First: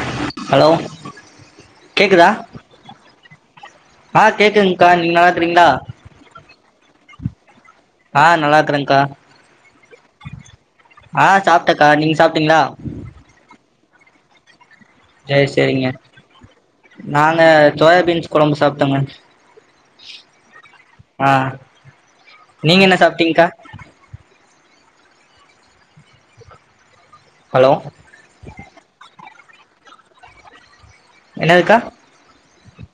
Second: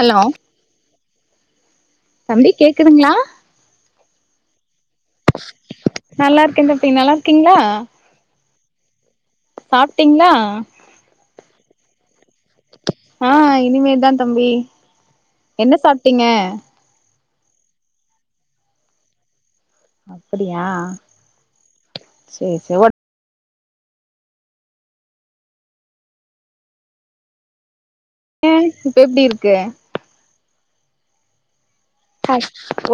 Hello hello கேக்குதா தம்பி கேக்குதுங்ளா ஆ கேக்குங்க்கா நீங்க நல்லா இருக்கறீங்களா நல்லாருக்கேங்க தம்பி நல்லாரு கிங்ளா ஆ நல்லாரு க்குறங்க்கா சாப்ட்டீங்ளா ஆ சாப்டங்க்கா நீங்க சாப் ஆ இனிமே தா தம்பி சேரி என்ன சேரிங்க சாப்டிங்க நாங்க சோயாபீன்ஸ் கொழம்பு சாப்டோங்க அப்படியா ஆ சேரி சேரி நீங்க என்ன சாப்டீங்க்கா ஹலோ ஏ இப்ப எப்டி இரு க்கு என்னதுக்கா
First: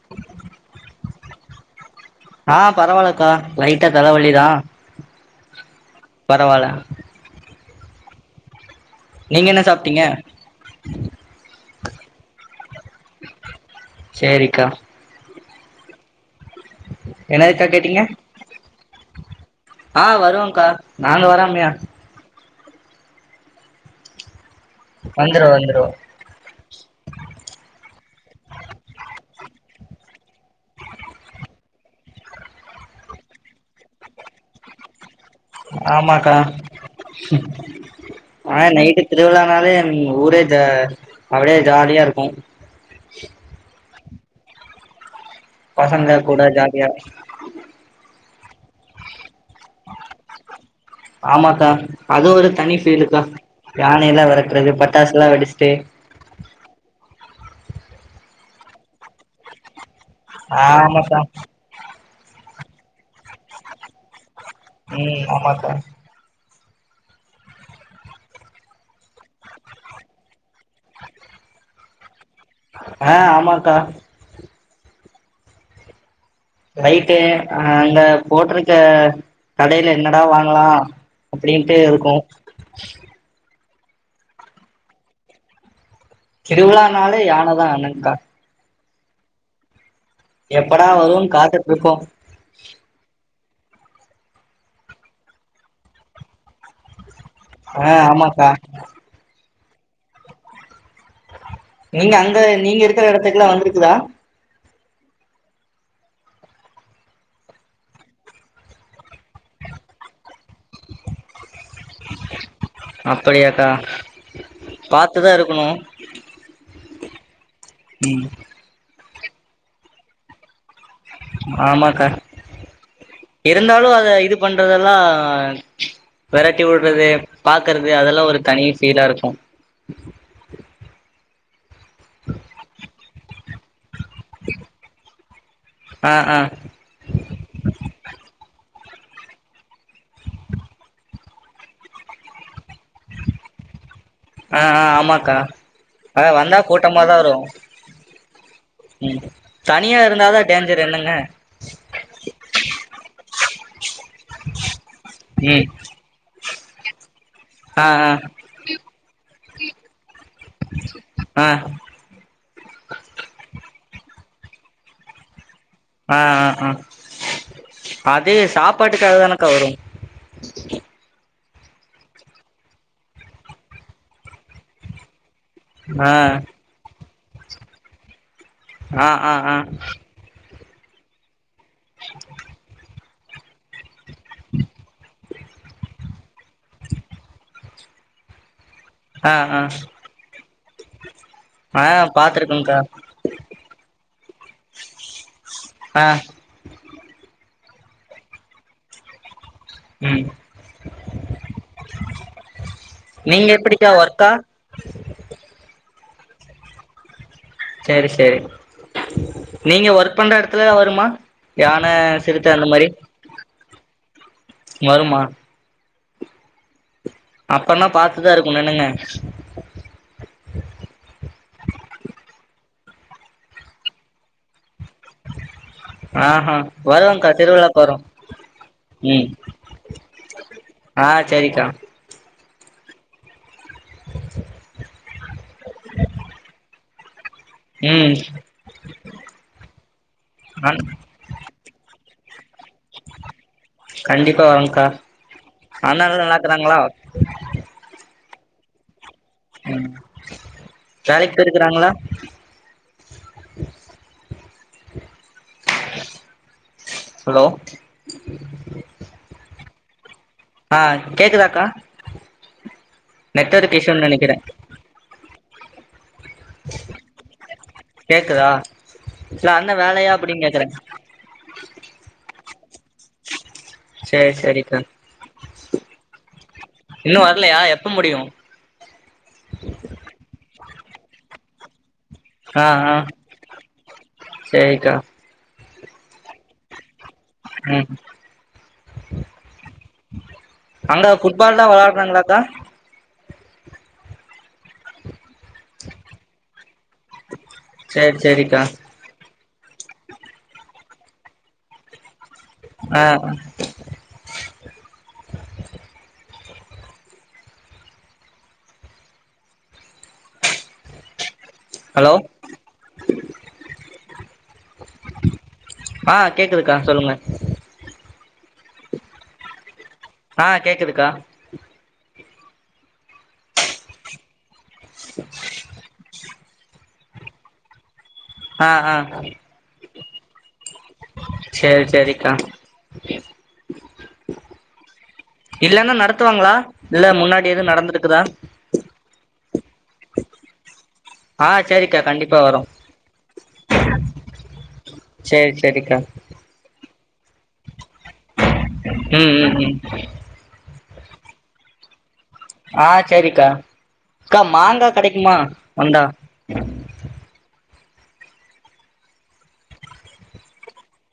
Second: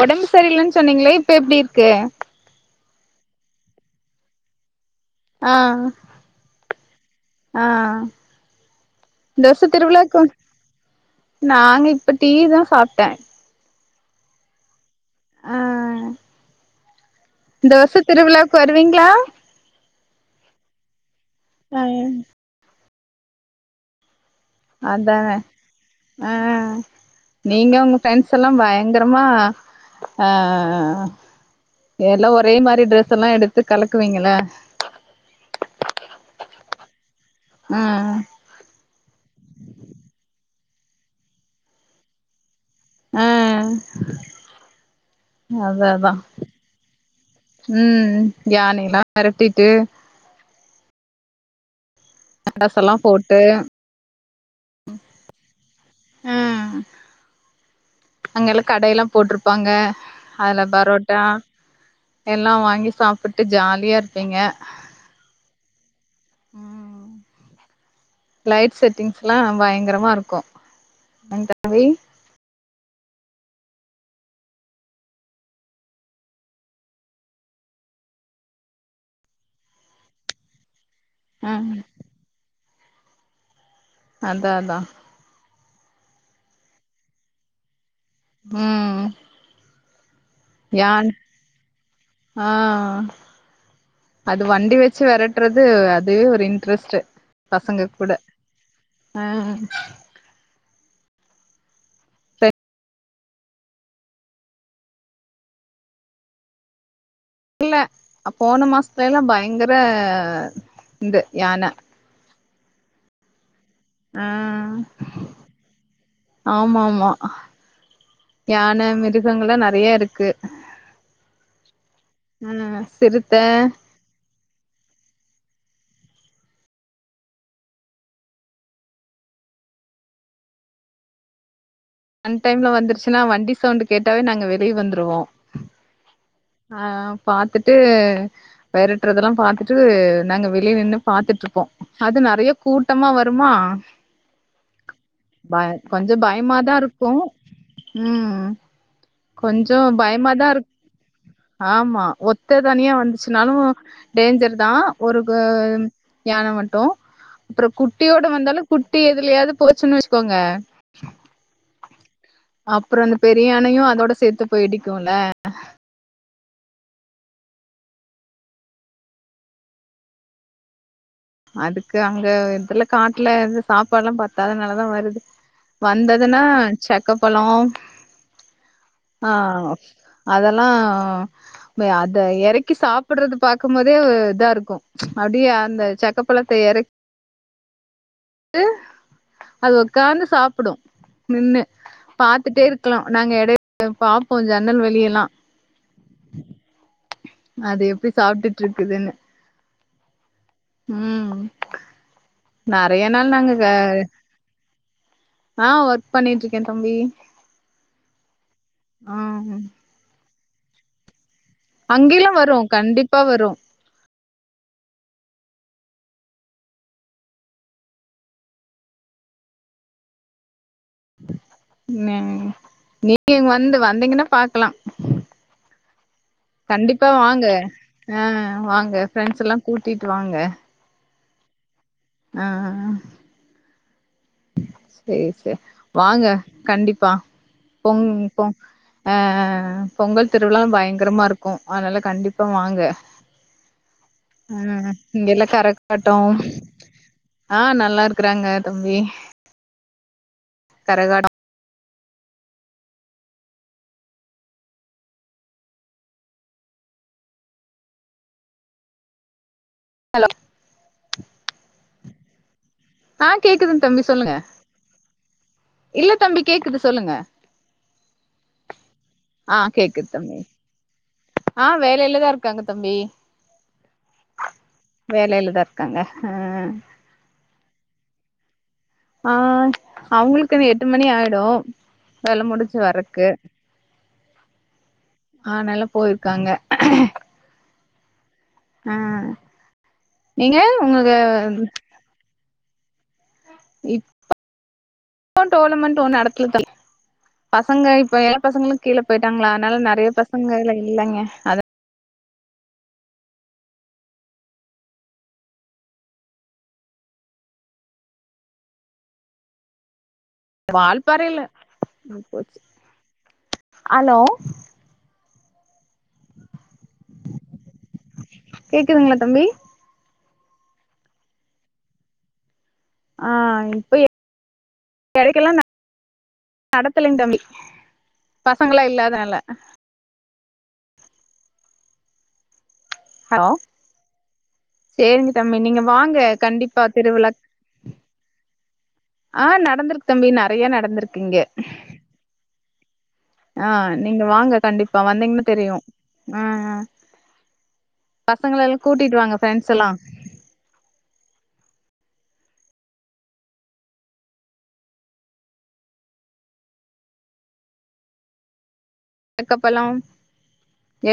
ஒடம்பு சரியில்லன்னு சொன்னீங்களே இப்ப எப்டி இருக்கு ஆ பரவால்லக்கா லைட்டா தலவலி தா ஆ பரவால்ல ஆ இந்த நீங்க என்ன வருச சாப்ட்டீங்க திருவிழாக்கு நாங்க இப்ப டீ தா சாப்ட்ட சேரிக்கா ஆ என்னதுக்கா இந்த கேட்டீங்க வருஷ திருவிழாவுக்கு வருவீங்களா ஆ வருவங்க்கா நாங்க வராமயா? அதான வந்துருவோ வந்துருவோ ஆ நீங்க உங்க ஃப்ரெண்ட்ஸ் எல்லா பயங்கரமா அ அ அ அ எல்லா ஒரே மாரி ட்ரெஸ் எல்லா எடுத்து கலக்குவீங்கள ஆமாக்கா ஆ வானே நைட்டு திருவிழானாலே ஊரே க அப்புடே ஜாலியா இருக்கு ஆ அத பசங்க அதா கூட ஜாலியா யானிலா அரட்டிட்டு ஆமாக்கா அது ஒரு தனி எல்லா ஃபீலுக்கா போட்டு யானை எல்லா வெரட்றது பட்டாசுலா வெடிஷ்ட்டே அங் எல்லா கடைல்லா போட்ருப்பாங்க அதுல ஆமத்தா பரோட்டா எல்லா வாங்கி சாப்புட்டு ஜாலியா இர்ப்பீங்க ம் ஆமாக்கா ம் லைட் செட்டிங்ஸ்ல்லா பயங்ரமாருக்கு [inaudible] அ ஆமாக்கா லைட்டே அங்க போட்ருக்க கடைல என்னடா வாங்லா ஆ அப்டின்ட்டு இருக்கு அந்தா அதா திருவிழானாலே யானதா அனக்கா ம் ம் எப்படா யான் வருன் காத்துட்ருப்போ ஆ அது வண்டி வச்சு வெரட்றது அதுவே ஒரு இன்ட்ரஸ்ட்டு பசங்க ஆ கூட ஆமாக்கா அ நீங்க அங்க நீங்க இருக்குற எடத்துக்குலா வந்துருக்குதா இல்ல அப்போன மாஸ்த்லேலா பய்ங்குற இந்த யான அப்படியாக்கா அ பாத்துதா இருக்கணு ஆம்மாமா ம் யான மிருக் கங்கல்ல நறைய இருக்கு ஆமாக்கா ஆ சிறுத்த இருந்தாலு அத இது பண்றதெல்லா வெரட்டி விட்றது பாக்கறது அதெல்லா ஒரு தனி ஃபீலா இருக்கு அன் டைம்ல வந்துருச்சு னா வண்டி சவுண்ட் கேட்டாவே நாங்க வெளிய வந்துருவோ ஆ ஆ அ பாத்துட்டு வெரட்றதுல்லா பாத்துட்டு நாங்க வெளிய நின்னு பாத்துட்டு இருப்போ அது நெறைய கூட்டமா வருமா ஆ ஆ ஆமாக்கா பய கொஞ்சோ அதா வந்தா பயமாதா இருக்கு, கூட்டமாதா வரு ம் ம் கொஞ்சோ தனியா இருந்தாதா பயமாதா இருக் டேஞ்சர் என்னங்க ஆமா ஒத்த தனியா வந்துச்சுனாலு டேஞ்சர்தா ஒரு கூ ஆ ம் யான மட் டு அப்றோ ஆ ஆ குட்டியோட வந்தாலு குட்டி எதுலயாவது போச்சுன்னு வச்சுகோங்க ஆ அப்பறோ அந்த பெரிய யானையு அதோட சேத்து போய் இடிக்கும்ல ஆ, ஆ, ஆ, அதே சாப்பாட்டுக்காகதானக்கா வரு அதுக்கு அங்க இதுல காட்ல இது சாப்பாடெலா பத்தாதனாலதா வருது ஆ வந்ததுனா ச க்க பழ ஆ ஆ ஆ ல்லா அத எறக்கி சாப் படறது பாக்கும் போதே இதா இருக்கு அப்டியே அந்த ச க்கப்பழத்த எறக் கி ஆ அது உக்காந்து சாப்புடு நின்னு ஆ ஆ பாத்துட்டே பாத்துருக்கங்க்கா இருக்கலா நாங்க எடையில பாப்போ ஜன்னல் வெளியெல்லா ஆ அது எப்படி சாப்டுட்ருக்குதுன்னு ம் ம் நெறையா நாள் நீங்க நாங்க எப்டிக்கா ஒர்க்கா ஆ ஒர்க் பண்ணிட்ருக்கே தம்பி செரி செரி ஆ நீங்க ஒர்க் பண்ற எடத்துல வருமா யான அங்கைலா சிறுத்த வரு அந்த மாரி கண்டிப்பா வரு வருமா அப்பன்னா பாத்துதா இருக்கணு என்னங்க நீங் நீங்க வந்து வந்தீங்கன்னா பாக்கலா ஆஹா கண்டிப்பா வருவோங்க்கா வாங்க திருவிழாக்கு வருவோ ஆ, வாங்க ம் ஃரெண்ட்ஸ்ல்லா கூட்டிட்டு வாங்க சேரிக்கா ஆ சேரி சே வாங்க கண்டிப் பா பொங் ம் பொ அ பொங்கல் திருவிழா அன் பய்ங்குறம்மா இருக்கு அத்னால கண்டிப் அக்கா வாங்க கண்டிப்பா வரோங்க்கா ம்ம் இங்கெல்லா கரக்காட்டோ அண்ணாலா நல்லாக்குறாங்களா ஆ நல்லா இருக் இருக்கறாங்க தம்பி ம் கரகாட்டோ வேலைக்கு போயிருக்கறாங்களா ஹலோ ஆஹ் கேக்குதா அக்கா ஆ நெட்டொருக்கு கேக்குதுங் தம்பி இஷ்யூனு சொல்லுங்க நெனைக்கிறே இல்ல தம்பி கேக்குது சொல்லுங்க கேக்குதா இல்ல ஆ அண்ண கேக்குது வேலையா தம்பி அப்டின்னு கேக்குறே ஆ வேலையில தா இருக் இருகாங்க தம்பி சேரி சேரிண்ணா வேலையிலதா இருக்காங்க ஆ இன்னும் வரலையா எப்ப எப்ப முடியும் ஆ அவுங்களுக்குன்னு எடு எட்டு மணி ஆய்டும் வேல ஆ முடுச்சு ஆ வர்ரக்கு சேரிக்கா ஆ நல்லா போயிருக்காங்க ம் ஆ, நீங்க அங்க உங்களுக்கு ஃபுட்பால்லா வெளாடுறாங்களாக்கா இப் போ டோர்னமெண்ட் ஒண்ணு நடத்துல தம்பி பசங்க சேரி இப்ப எல்லா சேரிக்கா பசங்களு கீழ போயிட்டாங்ளா அதனால நெறைய பசங்கள அதுல இல்லைங்க அத அ வால்பறைல ஹலோ அது போச்சு ஹலோ ஆ கேக்குதுக்கா சொல்லுங்க கேக்குதுங்ளா தம்பி ஆ கேக்குதுக்கா ஆ, இப்பயே கெடைக்கலனா நடத்தலங் தம்பி ஆ பசங்களா ஆ இல்லாதனால சேரி சேரிக்கா ஹலோ சேரிங்க தம்பி நீங்க இல்லன்னா வாங்க நடத்துவாங்களா கண்டிப்பா இல்ல திருவிழாக் முன்னாடி எதுவு நடந்துருக்குதா ஆ நடந்திருக்கு தம்பி நறைய நடந்திருக்கு ஆ சேரிக்கா [unintelligible] கண்டிப்பா வரோ ஆ நீங்க வாங்க கண்டிப்பா வந்தீங்கன சேரி தெரியும் சேரிக்கா அ அ பசங்கள எல்லா கூட்டிட்டு ம் வாங்க ம் ஃப்ரெண்ட்ஸ் ம் எல்லா ஆ சரிக்கா க்கா மாங்கா கெடைக்குமா வந்தா தேக்கப்பழம்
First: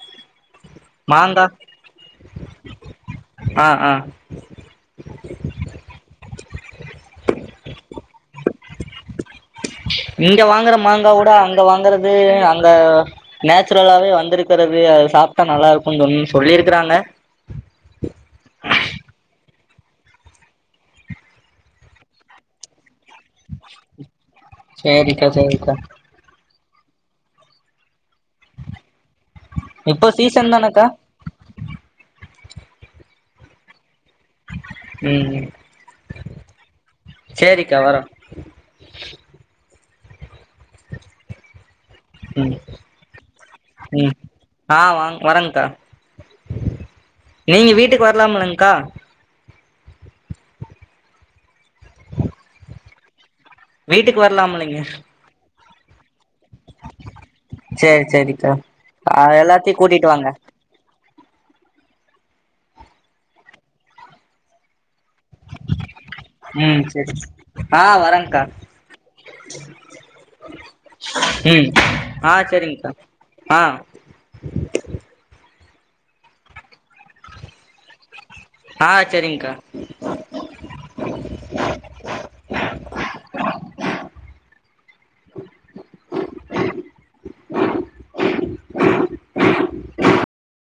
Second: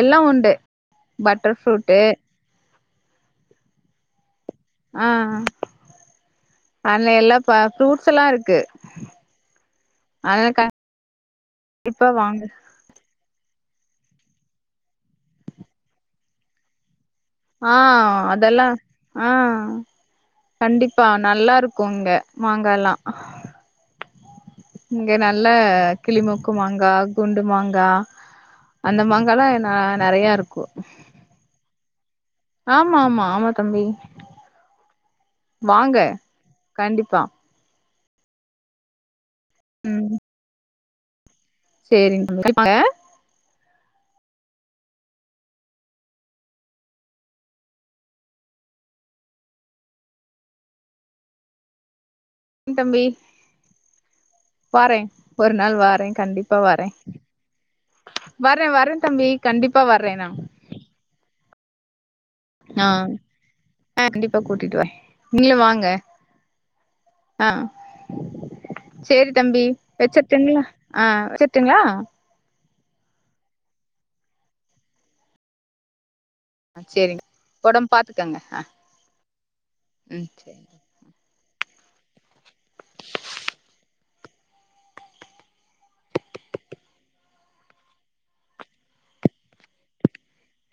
எல்லாம் உண்டு மாங்கா பட்டர்ஃப்ரூட்டு் ஆ ஆ ஆ அண்ண எல்லாம்ப ஃப்ரூட்ஸ் எல்லம் இருக்கு இங்க அதலா வாங்குற மாங்கா ஓட அங்க கண்டிப்பா வாங்கறது வாங்க அங்க நேச்சுரலாவே வந்திருக்கிறது அது சாப்ட்டா நல்லா இருக்கும்ன்னு சொன்ன சொல்லியிருக்கறாங்க ஆ அதெல்ல ஆ கண்டிப்பா நல்லா இருக்கும் இங்க மாங்காலாம் சேரிக்கா சேரிக்கா க்கு மாங்கா குண்டு மாங்கா அந்த மாங்காலா த இப்போ நெறைய சீசன் இருக்கும் தானக்கா ஆமா ஆமா ஆமா தம்பி [unintelligible] ம் ம் வாங்க கண்டிப்பா சேரிக்கா வரோ [unintelligible] ம் [unintelligible] சேரி ம் [unintelligible] ம் ஆ வாங் வரேங்க்கா நீங்க வீட்டுக்கு வரலாமலங்க்கா கண்டிப் தம்பி வீட்டுக் வரலாமல்லைங்க வாரே ஒரு நாள் வாறேன் கண்டிப் பா வரேன் சேரி சேரிக்கா வர்றேன் வரேன் ஆ தம்பி எல்லாத்தையு கண்டிப்பா கூட்டிட்டு வர்றேன் வாங்க நான் ஆஹ் அ கண்டிப்பா கூட்டிட்டுவ நீங்களு வாங்க ம் சேரி ஆ சேரி தம்பி வச்சிருட்டுங்களா ஆ வச்சிருட்டுங்களா [unintelligible] ஆஹ் சரிங்க ஒடம்ப பாத் ஆ சரிங்கா ம் சேரி [inaudible] [inaudible] [inaudible]